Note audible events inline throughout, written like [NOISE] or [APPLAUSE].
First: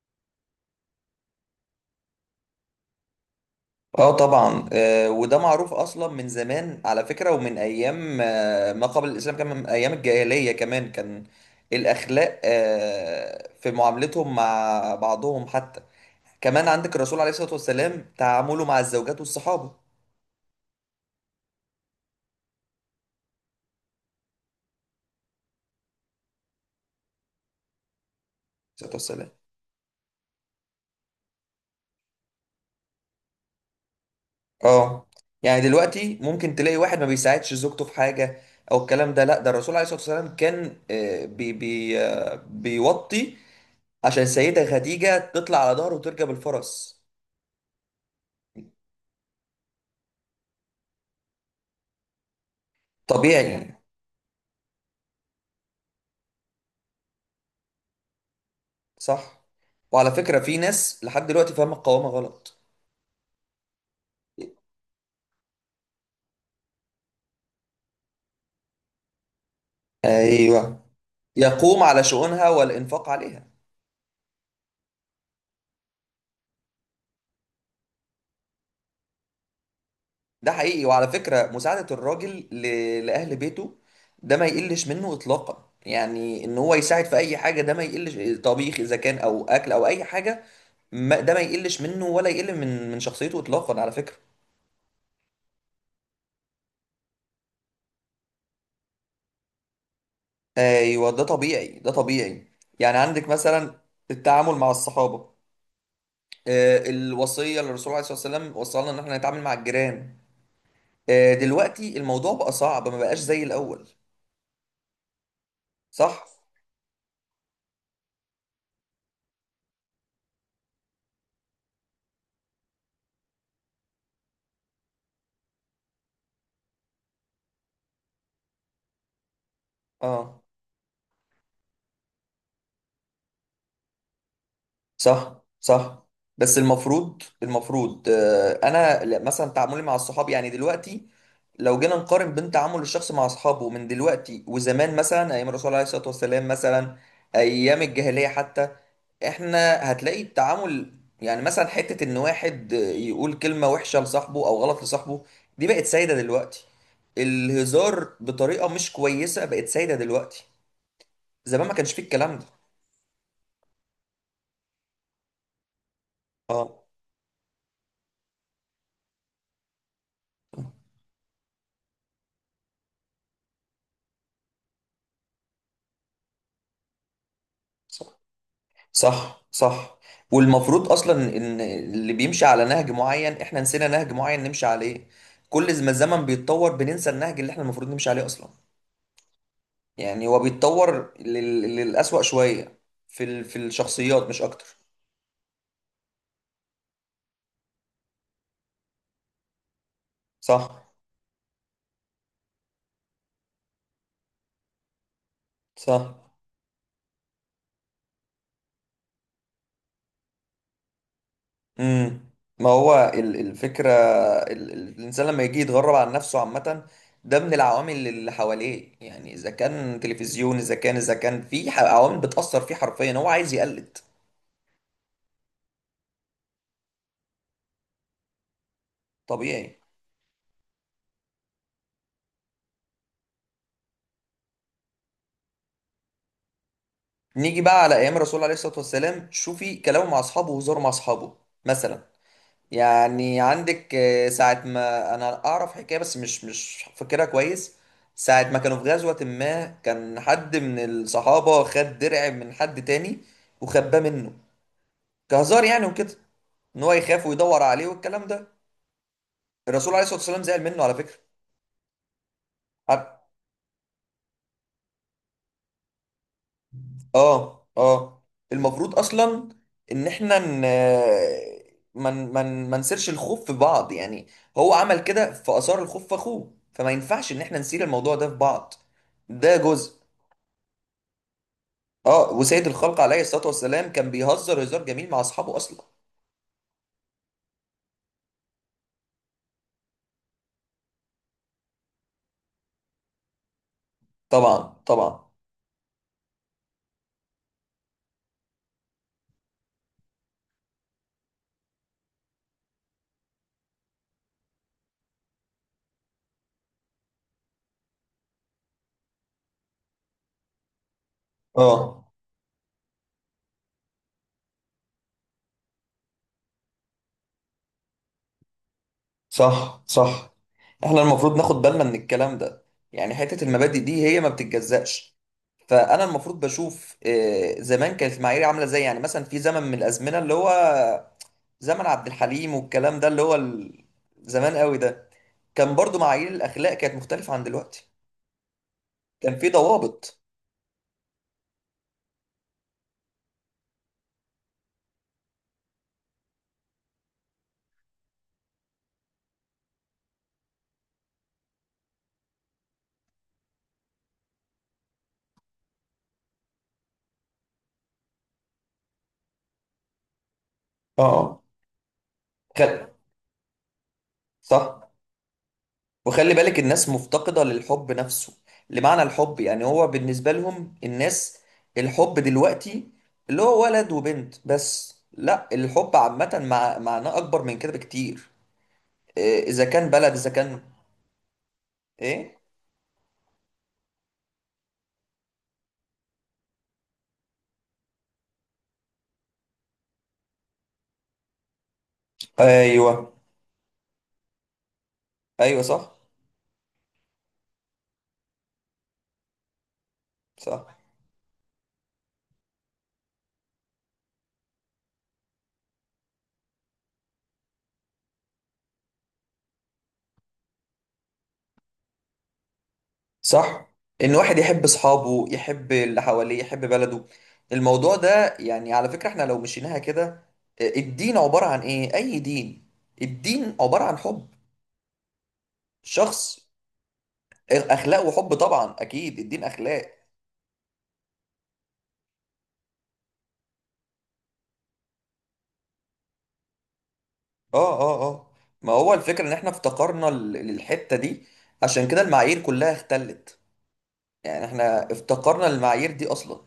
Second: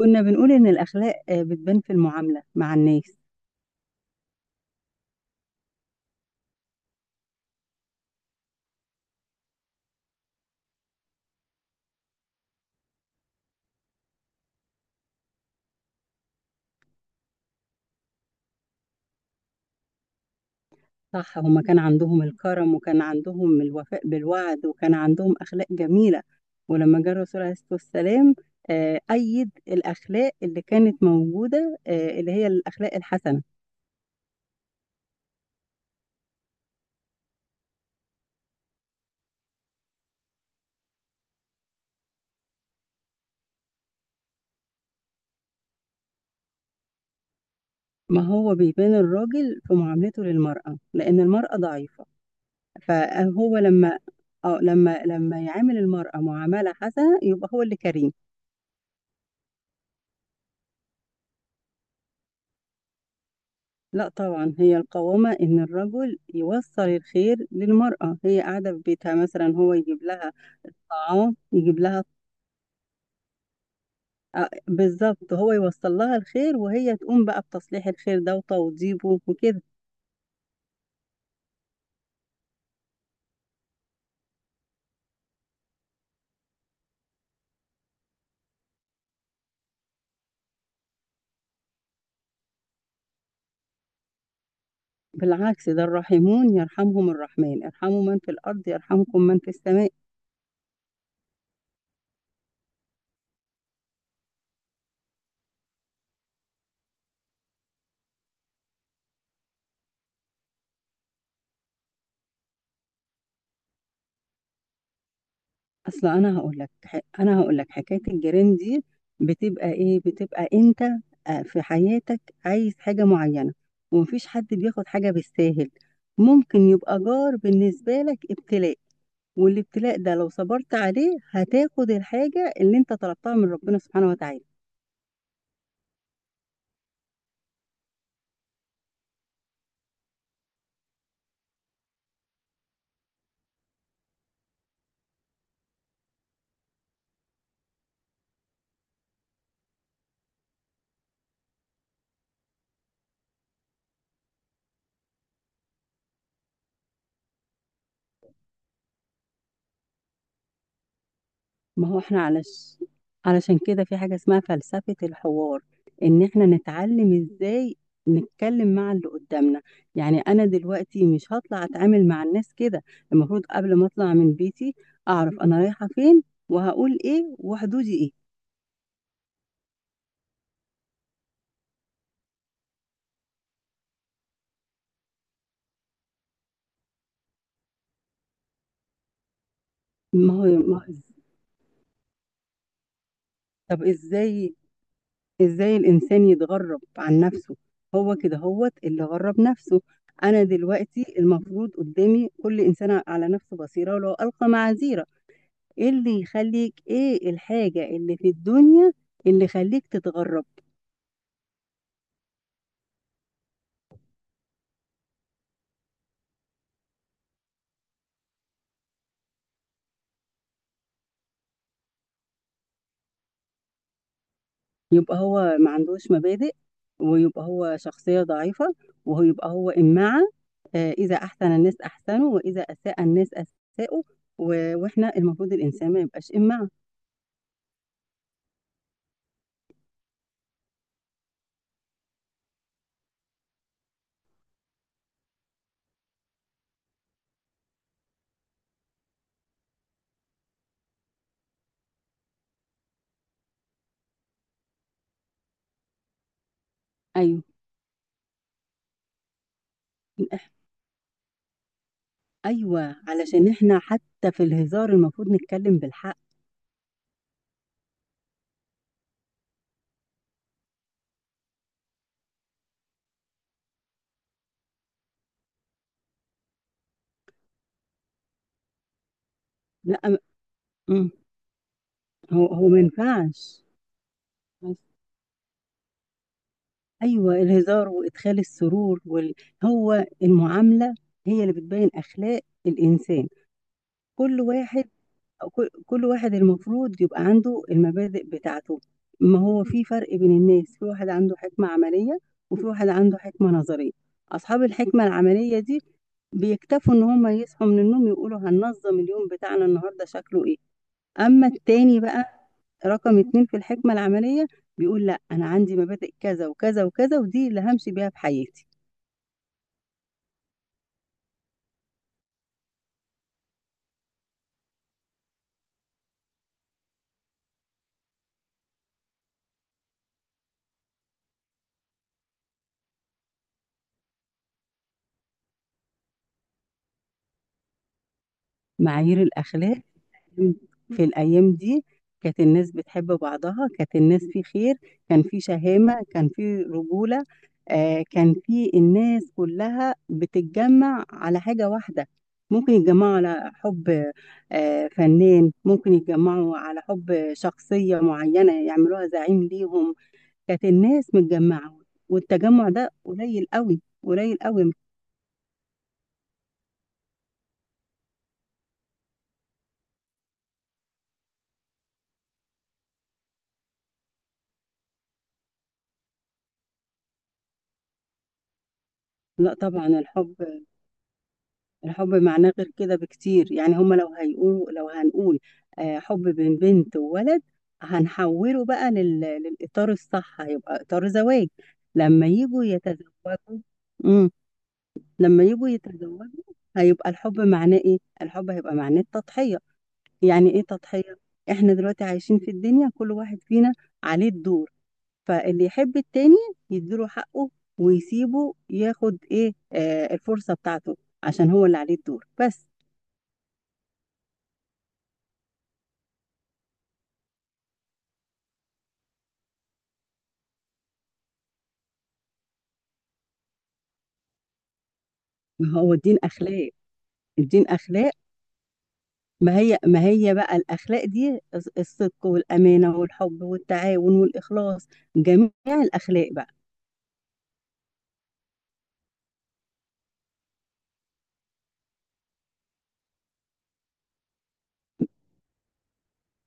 كنا بنقول إن الأخلاق بتبان في المعاملة مع الناس. اه طبعا، وده معروف اصلا من زمان على فكره، ومن ايام ما قبل الاسلام كمان، من ايام الجاهليه كمان كان الاخلاق في معاملتهم مع بعضهم حتى. كمان عندك الرسول عليه الصلاه والسلام تعامله مع الزوجات والصحابه عليه صح، هما كان عندهم الكرم، وكان عندهم الوفاء بالوعد، وكان عندهم أخلاق جميلة. ولما جه الرسول عليه الصلاة والسلام الصلاه والسلام. أيد الأخلاق اللي كانت موجودة، اللي هي الأخلاق الحسنة. اه، يعني دلوقتي ممكن تلاقي واحد ما بيساعدش زوجته في حاجه او الكلام ده. لا، ده الرسول عليه الصلاه والسلام كان آه، بي بي آه، بيوطي عشان السيده خديجه تطلع على ظهره وتركب الفرس. ما هو بيبان الراجل في معاملته للمرأة لأن المرأة ضعيفة. طبيعي فهو يعني. لما اه لما لما يعامل المرأة معاملة حسنة يبقى هو اللي كريم. صح. وعلى فكرة، في ناس لحد دلوقتي فاهمة القوامة غلط. لا طبعا، هي القوامة إن الرجل يوصل الخير للمرأة، هي قاعدة في بيتها مثلا، هو يجيب لها ايوه. طعام، يجيب يقوم لها. على شؤونها والانفاق عليها. بالظبط، هو يوصل لها الخير وهي تقوم بقى بتصليح الخير ده وتوضيبه وكده. ده حقيقي. وعلى فكرة، مساعدة الراجل لأهل بيته ده ما يقلش منه إطلاقا، يعني إن هو يساعد في أي حاجة ده ما يقلش، طبيخ إذا كان أو أكل أو أي حاجة. ما... ده ما يقلش منه ولا يقل من شخصيته إطلاقا على فكرة. بالعكس، ده الراحمون يرحمهم الرحمن، ارحموا من في الأرض يرحمكم من في السماء. ايوه، ده طبيعي ده طبيعي. يعني عندك مثلا التعامل مع الصحابة. الوصيه اللي الرسول عليه الصلاه والسلام وصلنا ان احنا نتعامل مع الجيران. دلوقتي الموضوع بقى صعب، ما بقاش زي الاول. اصل صح. انا هقول لك حكايه الجيران دي. بتبقى ايه؟ بتبقى انت في حياتك عايز حاجه معينه، ومفيش حد بياخد حاجه بالساهل. ممكن يبقى جار بالنسبه لك ابتلاء، والابتلاء ده لو اه، صبرت عليه هتاخد الحاجه اللي انت طلبتها من ربنا سبحانه وتعالى. صح صح. بس المفروض انا مثلا تعاملي مع الصحاب يعني دلوقتي. لو جينا نقارن بين تعامل الشخص مع اصحابه من دلوقتي وزمان، مثلا ايام الرسول عليه الصلاه والسلام، مثلا ايام الجاهليه حتى، احنا هتلاقي التعامل. يعني مثلا حته ان واحد يقول كلمه وحشه لصاحبه او غلط لصاحبه، دي بقت سايده دلوقتي. الهزار بطريقه مش كويسه بقت سايده دلوقتي. زمان ما ما كانش هو فيه احنا الكلام ده. علش... علشان كده في حاجة اسمها فلسفة الحوار، ان احنا اه. نتعلم ازاي نتكلم مع اللي قدامنا. يعني انا دلوقتي مش هطلع اتعامل مع الناس كده. المفروض قبل ما اطلع من بيتي اعرف انا رايحة فين، وهقول ايه، وحدودي صح ايه. صح صح. والمفروض اصلا ان اللي بيمشي على نهج معين، احنا نسينا نهج معين نمشي عليه. كل ما الزمن بيتطور، بننسى النهج اللي احنا المفروض نمشي عليه اصلا. يعني ما هو هو ما هو بيتطور إز- للأسوأ شوية في طب الشخصيات مش ازاي اكتر. ازاي الانسان يتغرب عن نفسه؟ هو كده هوت اللي غرب نفسه. انا صح دلوقتي المفروض قدامي كل انسان على نفسه بصيرة ولو القى معاذيره. ايه صح. اللي يخليك، ايه الحاجة اللي في الدنيا اللي يخليك تتغرب؟ امم. ما هو الفكرة. الانسان لما يجي يتغرب عن نفسه عامة، ده من العوامل اللي حواليه. يعني اذا كان تلفزيون، اذا كان في عوامل بتأثر فيه حرفيا، هو عايز يقلد. يبقى هو ما عندوش مبادئ، ويبقى هو شخصية ضعيفة، وهو يبقى هو طبيعي. إمعة. إذا أحسن الناس أحسنوا وإذا أساء الناس أساءوا. و- وإحنا المفروض الإنسان ما يبقاش إمعة. نيجي بقى على ايام الرسول عليه الصلاه والسلام، شوفي كلامه مع اصحابه وهزاره مع اصحابه مثلا. يعني عندك ساعه ما انا اعرف حكايه بس مش فاكرها كويس. ساعه ما كانوا في غزوه، ما كان حد من الصحابه خد درع من حد تاني وخباه منه كهزار يعني وكده، ان هو يخاف أيوه. ويدور عليه والكلام ده. الرسول عليه الصلاه والسلام زعل منه على فكره. أيوه، علشان إحنا حتى في الهزار المفروض نتكلم بالحق. اه اه. المفروض اصلا ان احنا ن... ما من... من... ما نسيرش الخوف في بعض يعني. هو عمل كده فاثار الخوف في اخوه، فما ينفعش ان احنا نسير الموضوع ده في بعض. ده لا جزء. م- مم. اه، هو وسيد هو ما الخلق عليه الصلاة ينفعش. والسلام كان بيهزر هزار جميل مع اصحابه اصلا. ايوه، الهزار وادخال السرور وال... هو المعامله هي اللي بتبين اخلاق الانسان. كل طبعا واحد، طبعا. كل واحد المفروض يبقى عنده المبادئ بتاعته. ما هو في فرق بين الناس: في واحد عنده حكمه عمليه، وفي واحد عنده حكمه نظريه. اصحاب الحكمه العمليه دي بيكتفوا ان هم يصحوا من النوم يقولوا هننظم اليوم بتاعنا النهارده شكله ايه. اما التاني اه، بقى، رقم اتنين في الحكمة العملية، بيقول لا، انا عندي مبادئ كذا وكذا وكذا، ودي اللي همشي بيها في حياتي. صح صح. احنا المفروض ناخد بالنا من الكلام ده. يعني حتة المبادئ دي هي ما بتتجزأش. فانا المفروض بشوف زمان كانت المعايير عامله ازاي. يعني مثلا في زمن من الازمنه اللي هو زمن عبد الحليم والكلام ده، اللي هو زمان قوي ده، كان برضو معايير الاخلاق كانت مختلفه عن دلوقتي، معايير كان في الاخلاق ضوابط. في الايام دي، كانت الناس بتحب بعضها، كانت الناس في خير، كان في شهامة، كان في رجولة. آه، كان في الناس كلها بتتجمع على حاجة واحدة. ممكن يتجمعوا على حب، آه، فنان، ممكن يتجمعوا على حب شخصية معينة يعملوها زعيم ليهم. كانت الناس اه. متجمعة، والتجمع خل... ده قليل قوي قليل قوي. صح. وخلي بالك الناس مفتقدة للحب نفسه، لمعنى الحب. يعني هو بالنسبة لهم الناس، الحب دلوقتي اللي هو ولد وبنت بس. لا، الحب عامة معناه أكبر من كده بكتير. لا إذا طبعا، كان بلد إذا كان الحب، الحب إيه. معناه غير كده بكتير. يعني هما لو هيقولوا، لو هنقول حب بين بنت وولد، هنحوله بقى لل... للإطار الصح، هيبقى إطار زواج لما يجوا ايوه يتزوجوا. امم. لما ايوه. يجوا صح يتزوجوا هيبقى الحب معناه ايه؟ الحب هيبقى معناه التضحية. يعني ايه صح تضحية؟ احنا دلوقتي عايشين في الدنيا، كل واحد فينا عليه الدور. فاللي يحب التاني يديله حقه، ويسيبه ياخد ايه الفرصة بتاعته، عشان هو اللي عليه الدور بس. صح. ان واحد يحب اصحابه، يحب اللي حواليه، يحب بلده. الموضوع ده يعني على فكرة احنا لو مشيناها كده، الدين عبارة عن ايه؟ اي دين، الدين عبارة عن حب، ما هو الدين شخص. أخلاق. الدين اخلاق أخلاق. وحب، طبعا اكيد الدين ما هي اخلاق. ما هي بقى الأخلاق دي؟ الصدق والأمانة والحب والتعاون والإخلاص، جميع الأخلاق بقى. اه اه اه. ما هو الفكرة ان احنا افتقرنا للحتة دي، عشان كده المعايير كلها اختلت. يعني احنا افتقرنا للمعايير دي اصلا.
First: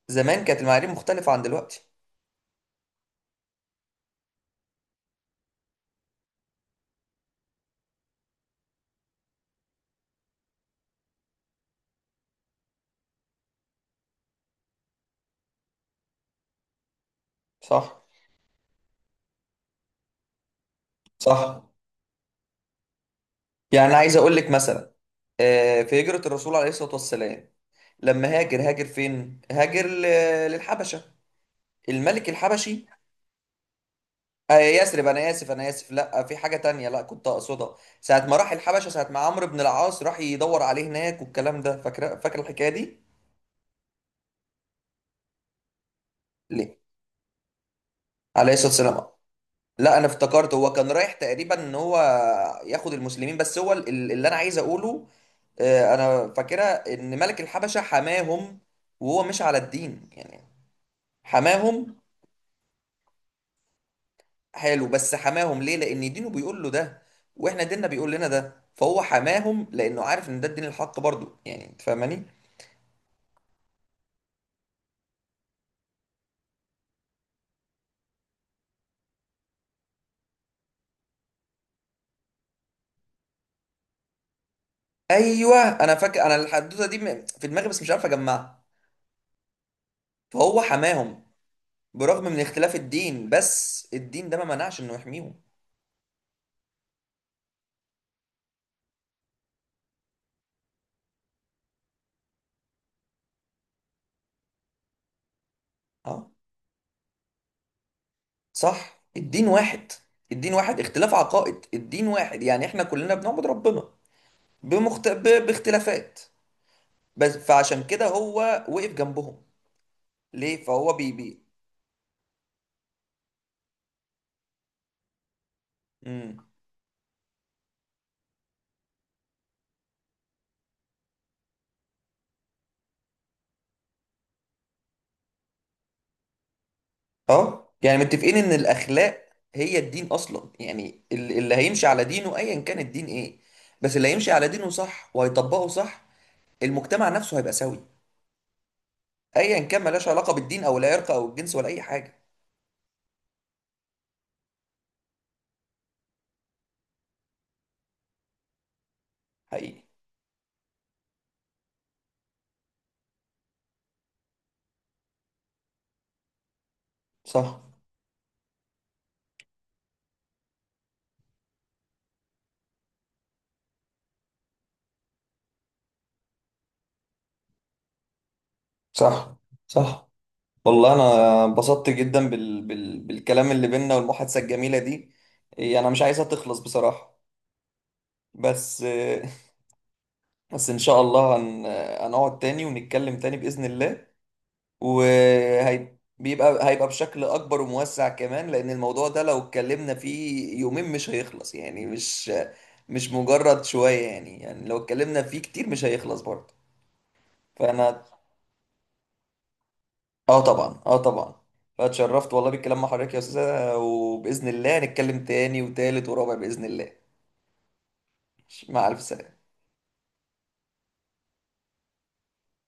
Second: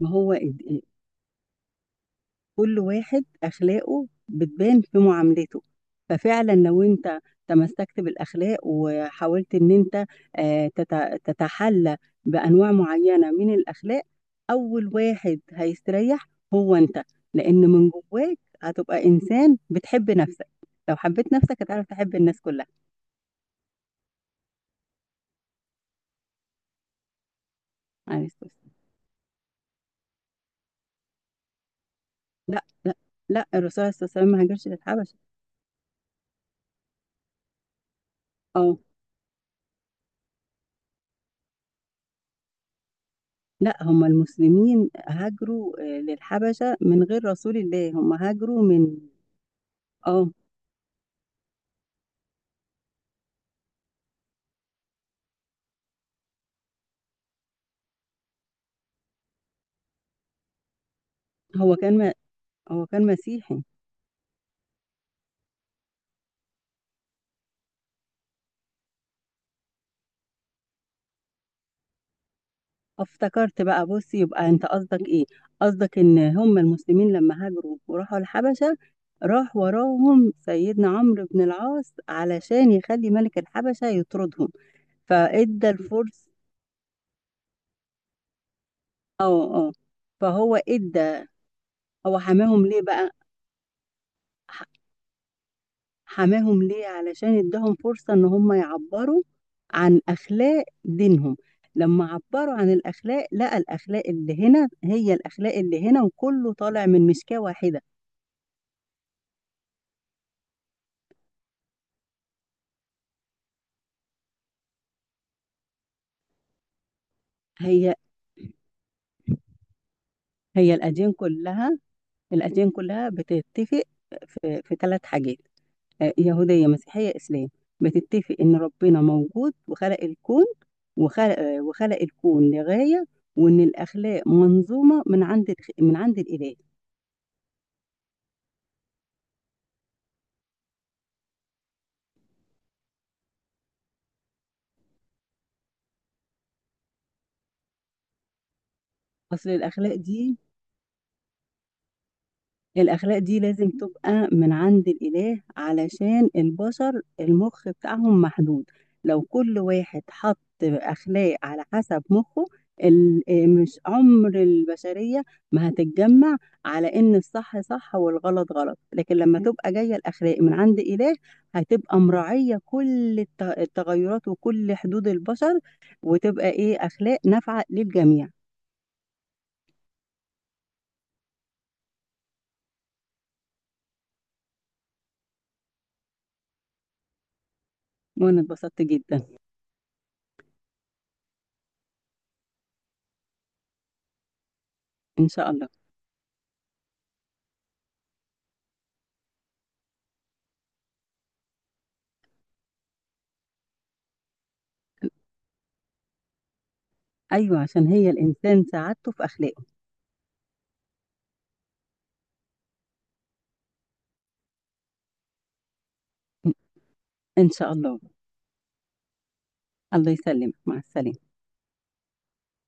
ما هو زمان كانت المعايير مختلفة عن دلوقتي. كل واحد أخلاقه بتبان في معاملته. ففعلا لو أنت تمسكت بالأخلاق وحاولت إن أنت تتحلى بأنواع معينة من الأخلاق، أول واحد هيستريح هو أنت. لأن من صح جواك هتبقى إنسان بتحب نفسك. لو حبيت صح. نفسك هتعرف تحب الناس كلها. يعني عايز اقول لك مثلا، في هجرة الرسول عليه الصلاة والسلام، عليه لما الصلاة هاجر والسلام. هاجر فين؟ هاجر للحبشة، الملك لا، الحبشي. لا، لا، الرسول عليه الصلاة والسلام ما هاجرش يثرب، للحبشة. انا اسف انا اسف، لا في حاجة تانية لا كنت اقصدها. ساعة ما راح اه، الحبشة، ساعة ما عمرو بن العاص راح يدور عليه هناك والكلام ده، فاكر فاكر الحكاية دي؟ لا، هم المسلمين هاجروا للحبشة ليه؟ من غير رسول الله. هم عليه هاجروا الصلاة من... والسلام. لا، انا اه. افتكرت هو كان رايح تقريبا ان هو ياخد المسلمين، بس هو اللي انا عايز اقوله، انا فاكرة ان ملك الحبشة حماهم، وهو مش على الدين يعني. هو حماهم. كان م... هو كان مسيحي. حلو، بس حماهم ليه؟ لان دينه بيقول له ده، واحنا ديننا بيقول لنا ده. فهو حماهم لانه عارف ان ده الدين الحق برضو، يعني انت فاهماني؟ افتكرت بقى، بص، يبقى انت قصدك ايه؟ قصدك ان هم المسلمين لما هاجروا وراحوا الحبشة، راح وراهم سيدنا عمرو بن العاص علشان يخلي ملك الحبشة يطردهم، ايوه. فادى انا فاكر الفرس. انا الحدوته دي في دماغي بس مش عارف اجمعها. اه، اه، فهو فهو حماهم ادى. هو برغم من حماهم اختلاف ليه بقى؟ الدين، بس الدين ده ما منعش انه يحميهم. حماهم ليه؟ علشان اداهم فرصة ان هم يعبروا عن اخلاق دينهم. لما عبروا عن الاخلاق لقى الاخلاق اللي هنا هي الاخلاق اللي هنا، اه، وكله طالع من مسكاة واحدة. صح. الدين واحد. الدين واحد، اختلاف عقائد، الدين واحد. يعني احنا كلنا بنعبد ربنا باختلافات بس، فعشان هي كده هو وقف جنبهم. ليه؟ هي فهو بي بي الاديان كلها بتتفق في ثلاث حاجات: مم. يهودية، مسيحية، اسلام. بتتفق ان ربنا موجود وخلق الكون، وخلق وخلق الكون لغاية، وان الاخلاق منظومة من عند الاله. اه، يعني متفقين ان الاخلاق هي الدين اصلا. يعني اللي هيمشي على دينه ايا كان الدين ايه، بس اللي هيمشي على دينه صح وهيطبقه صح، المجتمع نفسه هيبقى سوي، اصل ايا كان. الاخلاق ملهاش علاقة دي بالدين او العرق او الجنس ولا اي حاجة. الأخلاق دي لازم تبقى من عند الإله علشان البشر المخ بتاعهم محدود. لو كل حقيقي. واحد حط أخلاق على حسب مخه، مش عمر البشرية ما هتتجمع على إن صح الصح صح والغلط غلط. لكن لما تبقى جاية الأخلاق من عند إله، هتبقى مراعية كل التغيرات وكل حدود البشر، وتبقى إيه أخلاق نافعة للجميع. صح صح. والله انا انبسطت جدا بالكلام اللي بينا والمحادثة الجميلة دي. انا مش عايزها تخلص بصراحة. وأنا بس اتبسطت جدا. [LAUGHS] بس ان شاء الله هنقعد تاني ونتكلم تاني بإذن الله. إن شاء الله. وهيبقى بشكل اكبر وموسع كمان، لان الموضوع ده لو اتكلمنا فيه يومين مش هيخلص يعني، مش مجرد شوية يعني، يعني لو اتكلمنا فيه كتير مش هيخلص برضه. أيوه، عشان فانا، هي الإنسان سعادته في أخلاقه. اه طبعا اه طبعا. فاتشرفت والله بالكلام مع حضرتك يا استاذة، وباذن الله نتكلم تاني وتالت ورابع باذن الله. إن شاء الله. مع الف سلامة. الله يسلمك، مع السلامة.